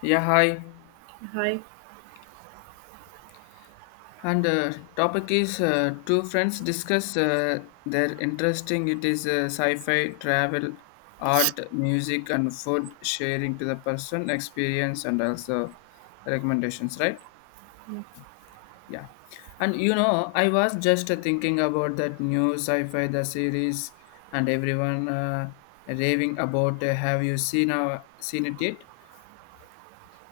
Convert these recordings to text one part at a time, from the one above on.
Yeah, hi. Hi. And topic is two friends discuss their interesting. It is sci-fi, travel, art, music, and food sharing to the person experience and also recommendations. Right? Yeah. And I was just thinking about that new sci-fi the series, and everyone raving about. Have you seen it yet?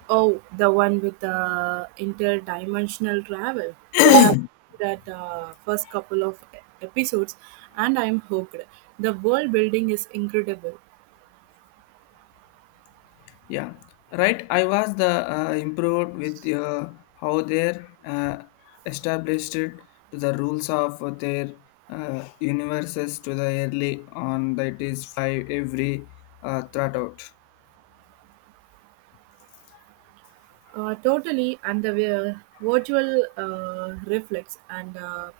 Oh, the one with the interdimensional travel. I have that first couple of episodes and I'm hooked. The world building is incredible. Yeah, right. I was the improved with how they uh, established it to the rules of their universes to the early on that is five every thought out. Totally, and the virtual reflex and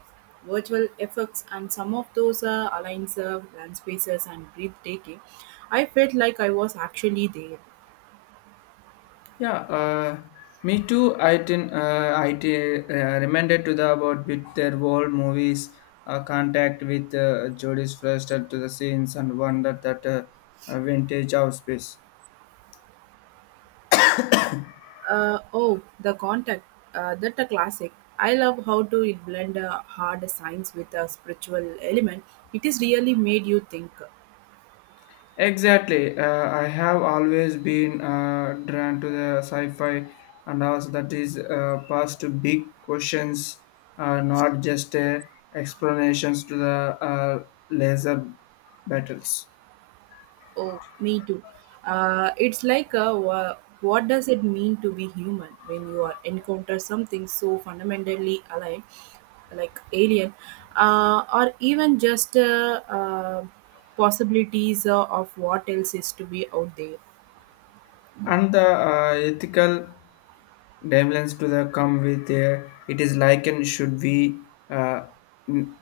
virtual effects, and some of those alliance land spaces and breathtaking. I felt like I was actually there. Yeah, uh, me too. I didn't. I reminded to the about with their old movies. Contact with Jodie's first to the scenes and wonder that vintage of space. Oh, The Contact. That a classic. I love how to it blend a hard science with a spiritual element. It is really made you think. Exactly. I have always been drawn to the sci-fi and also that is past to big questions, not just explanations to the uh, laser battles. Oh, me too. It's like a, what does it mean to be human when you are encounter something so fundamentally aligned, like alien, or even just possibilities of what else is to be out there. And the ethical dimensions to the come with it is like and should we in-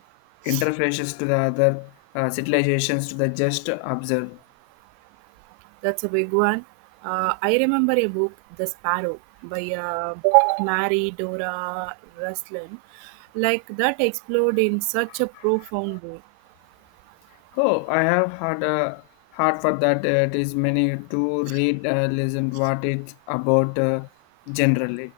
interfaces to the other civilizations to the just observe. That's a big one. I remember a book, The Sparrow, by Mary Dora Ruslin. Like that explored in such a profound way. Oh, I have had a heart for that. It is many to read, listen what it's about generally.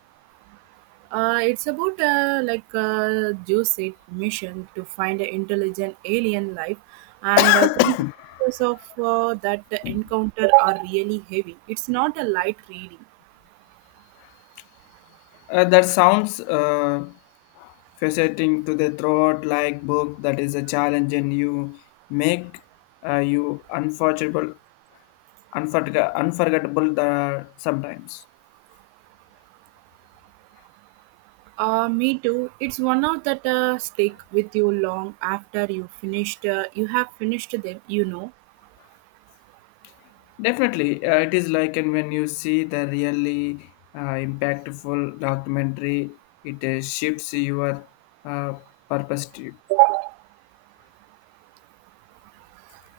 It's about like a Joseph mission to find an intelligent alien life, and consequences of that encounter are really heavy. It's not a light reading. That sounds fascinating to the throat like book that is a challenge and you make you unforgettable the, sometimes. Me too. It's one of that stick with you long after you finished. You have finished them. Definitely, it is like and when you see the really impactful documentary, it shifts your uh, perspective.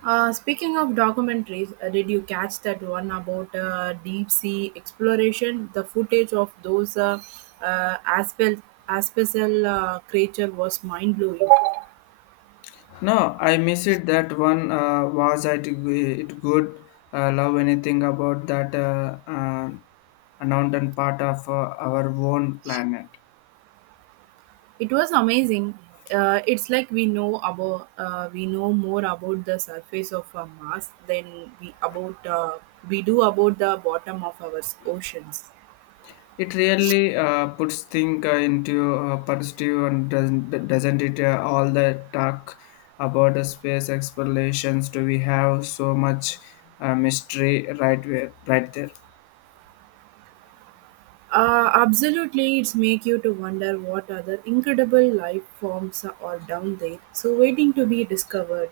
Speaking of documentaries, did you catch that one about deep sea exploration? The footage of those aspel aspecel creature was mind blowing. No, I miss it. That one was it it good. Love anything about that unknown part of our own planet. It was amazing. It's like we know about we know more about the surface of Mars than we about we do about the bottom of our oceans. It really puts things into perspective and doesn't it? All the talk about the space explorations. Do we have so much mystery right there? Absolutely, it's make you to wonder what other incredible life forms are down there, so waiting to be discovered.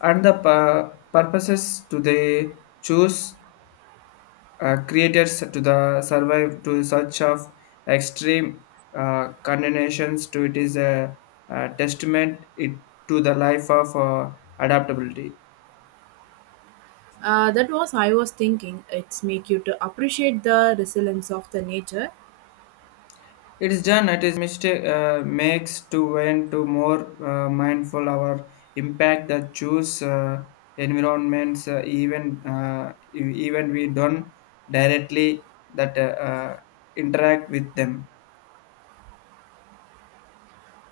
And the purposes do they choose creators to the survive to such of extreme conditions to a testament it to the life of adaptability. That was I was thinking. It's make you to appreciate the resilience of the nature. It is done it is mistake makes to when to more mindful our impact that choose environments even we don't directly that interact with them.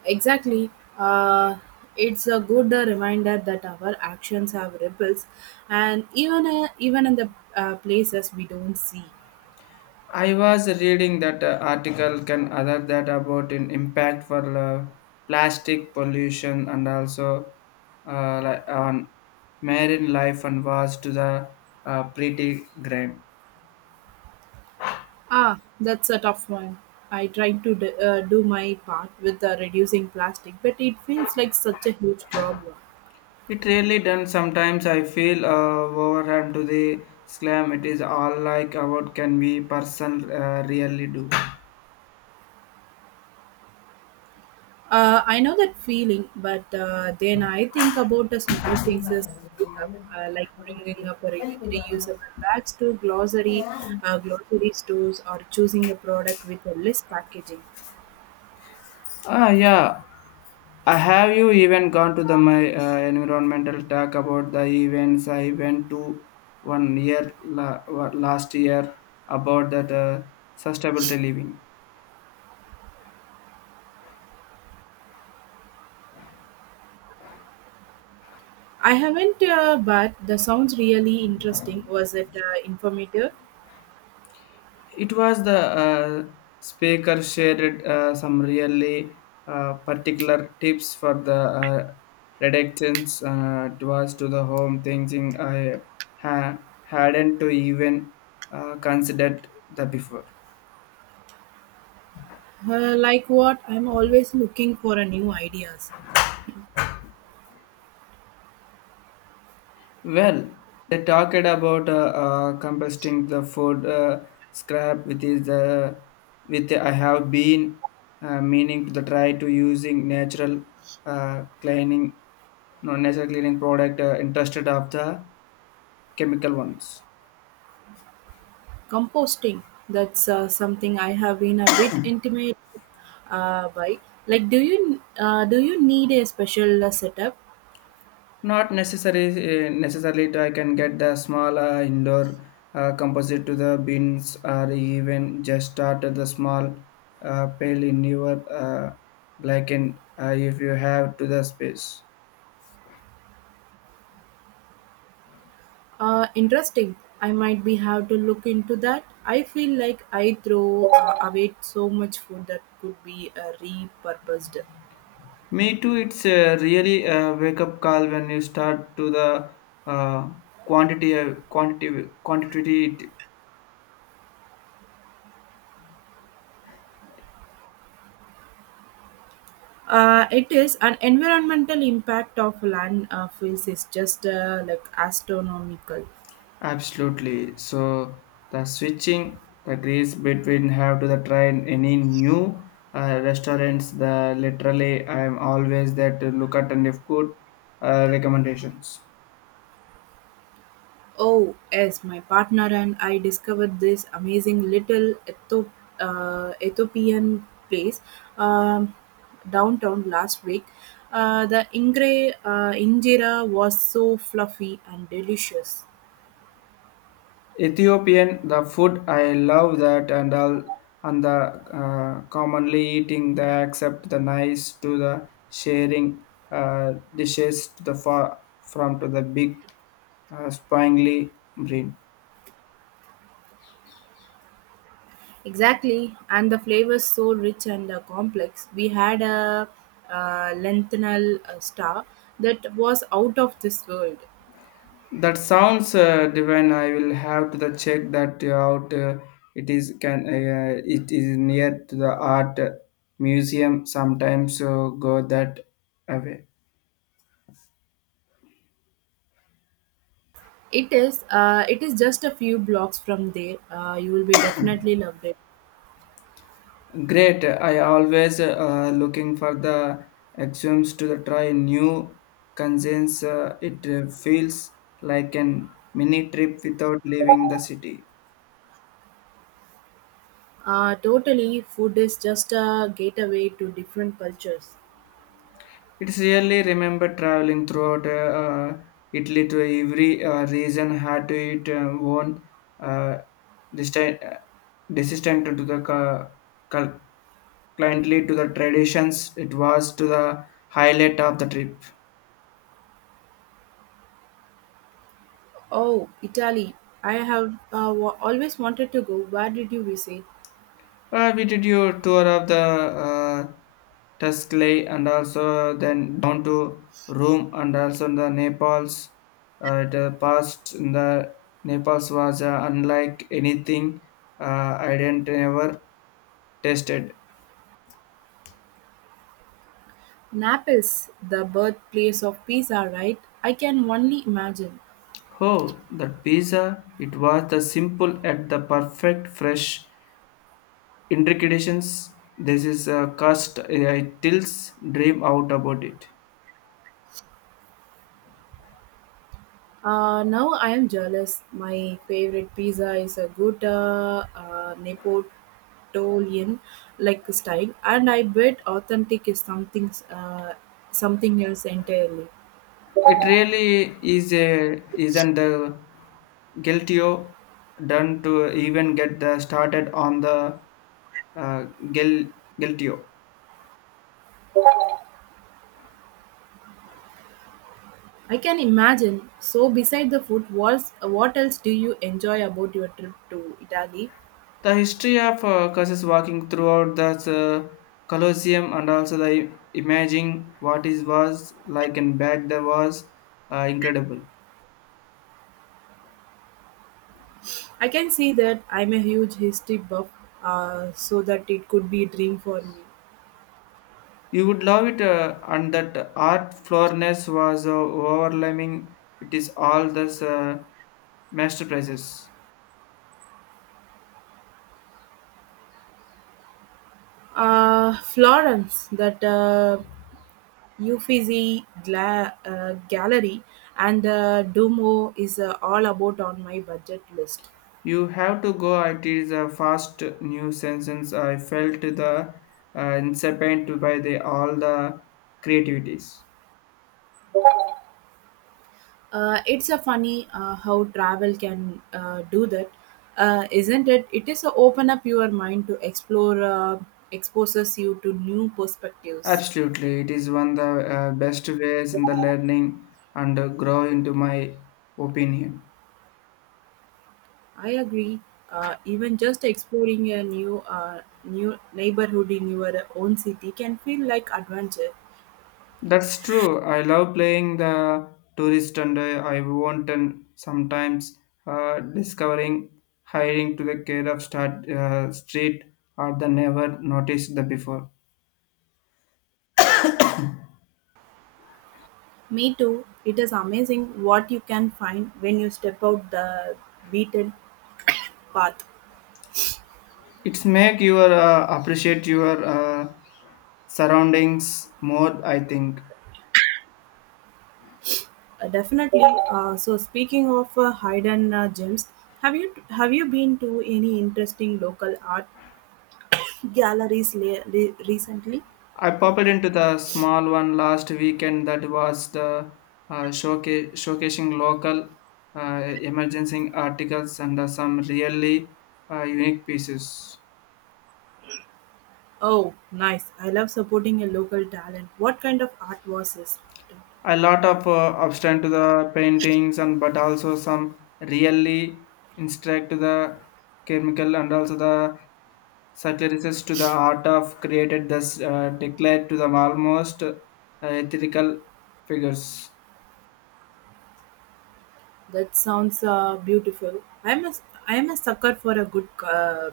Exactly. Uh, it's a good reminder that our actions have ripples, and even in the places we don't see. I was reading that article can other that about an impact for plastic pollution and also on marine life and was to the pretty grim. Ah, that's a tough one. I tried to do my part with reducing plastic, but it feels like such a huge problem. It really done sometimes I feel overwhelmed to the slam. It is all like about can we person really do? I know that feeling, but then I think about the small things as I pick up, like bringing up a reusable bags to glossary stores, or choosing a product with a less packaging. Ah, yeah. Have you even gone to the my environmental talk about the events I went to one year la- wa- last year about that sustainability living? I haven't, but the sounds really interesting. Was it informative? It was the uh, speaker shared some really particular tips for the uh, reductions. It was to the home thinking I hadn't to even considered the before. Like what? I'm always looking for a new ideas. Well, they talked about composting the food scrap, which is the with I have been meaning to the try to using natural cleaning, no natural cleaning product interested of the chemical ones. Composting, that's something I have been a bit intimidated by. Like, do you need a special setup? Not necessary Necessarily I can get the small indoor composite to the bins or even just start at the small pail in your blackened if you have to the space. Interesting. I might be have to look into that. I feel like I throw away so much food that could be repurposed. Me too. It's a really a wake up call when you start to the uh, quantity. It is an environmental impact of landfills is just like astronomical. Absolutely. So the switching the grace between have to the try and any new restaurants. The literally I am always there to look at and if good recommendations. Oh, yes, my partner and I discovered this amazing little Ethiopian place um, downtown last week. The injera was so fluffy and delicious. Ethiopian the food I love that and all and the commonly eating the accept the nice to the sharing dishes to the far from to the big spangly brain. Exactly, and the flavors so rich and complex. We had a lentinel star that was out of this world. That sounds divine. I will have to the check that out. It is can yeah, it is near to the art museum. Sometimes so go that away. It is just a few blocks from there. You will be definitely loved it. Great. I always looking for the axioms to the try new concerns. It feels like an mini trip without leaving the city. Totally, food is just a gateway to different cultures. It's really remember traveling throughout Italy to every region had to it own uh, distant, uh, desistant to the cul- cliently to the traditions. It was to the highlight of the trip. Oh, Italy. I have always wanted to go. Where did you visit? We did your tour of the Tuscaloosa and also then down to Rome and also in the Naples. The past in the Naples was unlike anything I didn't ever tasted. Naples, the birthplace of pizza, right? I can only imagine. Oh, that pizza! It was the simple at the perfect fresh intrications. This is a cast I tills dream out about it. Now I am jealous. My favorite pizza is a good Napoleon like style, and I bet authentic is something, something else entirely. It really is a isn't the guiltio done to even get the started on the uh, Gil, Guiltio. I can imagine. So, beside the food, what else do you enjoy about your trip to Italy? The history of curses walking throughout the Colosseum and also the imagining what it was like and back there was incredible. I can see that I'm a huge history buff, so that it could be a dream for me. You would love it, and that art floorness was overwhelming. It is all this masterpieces. Florence, that Uffizi gallery and the Duomo is all about on my budget list. You have to go. It is a fast new sentence. I felt the incipient by the all the creativities. It's a funny how travel can do that, isn't it? It is a open up your mind to exposes you to new perspectives. Absolutely, it is one of the best ways in the learning and grow into my opinion. I agree. Even just exploring a new neighborhood in your own city can feel like adventure. That's true. I love playing the tourist and I want and sometimes discovering hiring to the care of street or the never noticed the before. Me too. It is amazing what you can find when you step out the beaten path. It's make your appreciate your surroundings more, I think. Definitely. So speaking of hidden gems, have you been to any interesting local art galleries recently? I popped into the small one last weekend that was the showcasing local emergency articles and some really unique pieces. Oh, nice! I love supporting a local talent. What kind of art was this? A lot of abstract to the paintings and but also some really instruct to the chemical and also the satirists to the art of created this declared to the almost ethical figures. That sounds beautiful. I'm a sucker for a good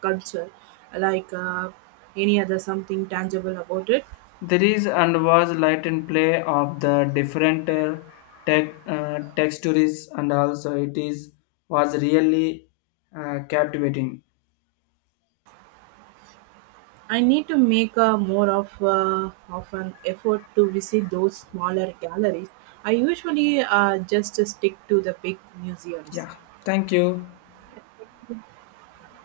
culture, like any other something tangible about it. There is and was light and play of the different textures and also it is was really captivating. I need to make a more of an effort to visit those smaller galleries. I usually just stick to the big museums. Yeah, thank you.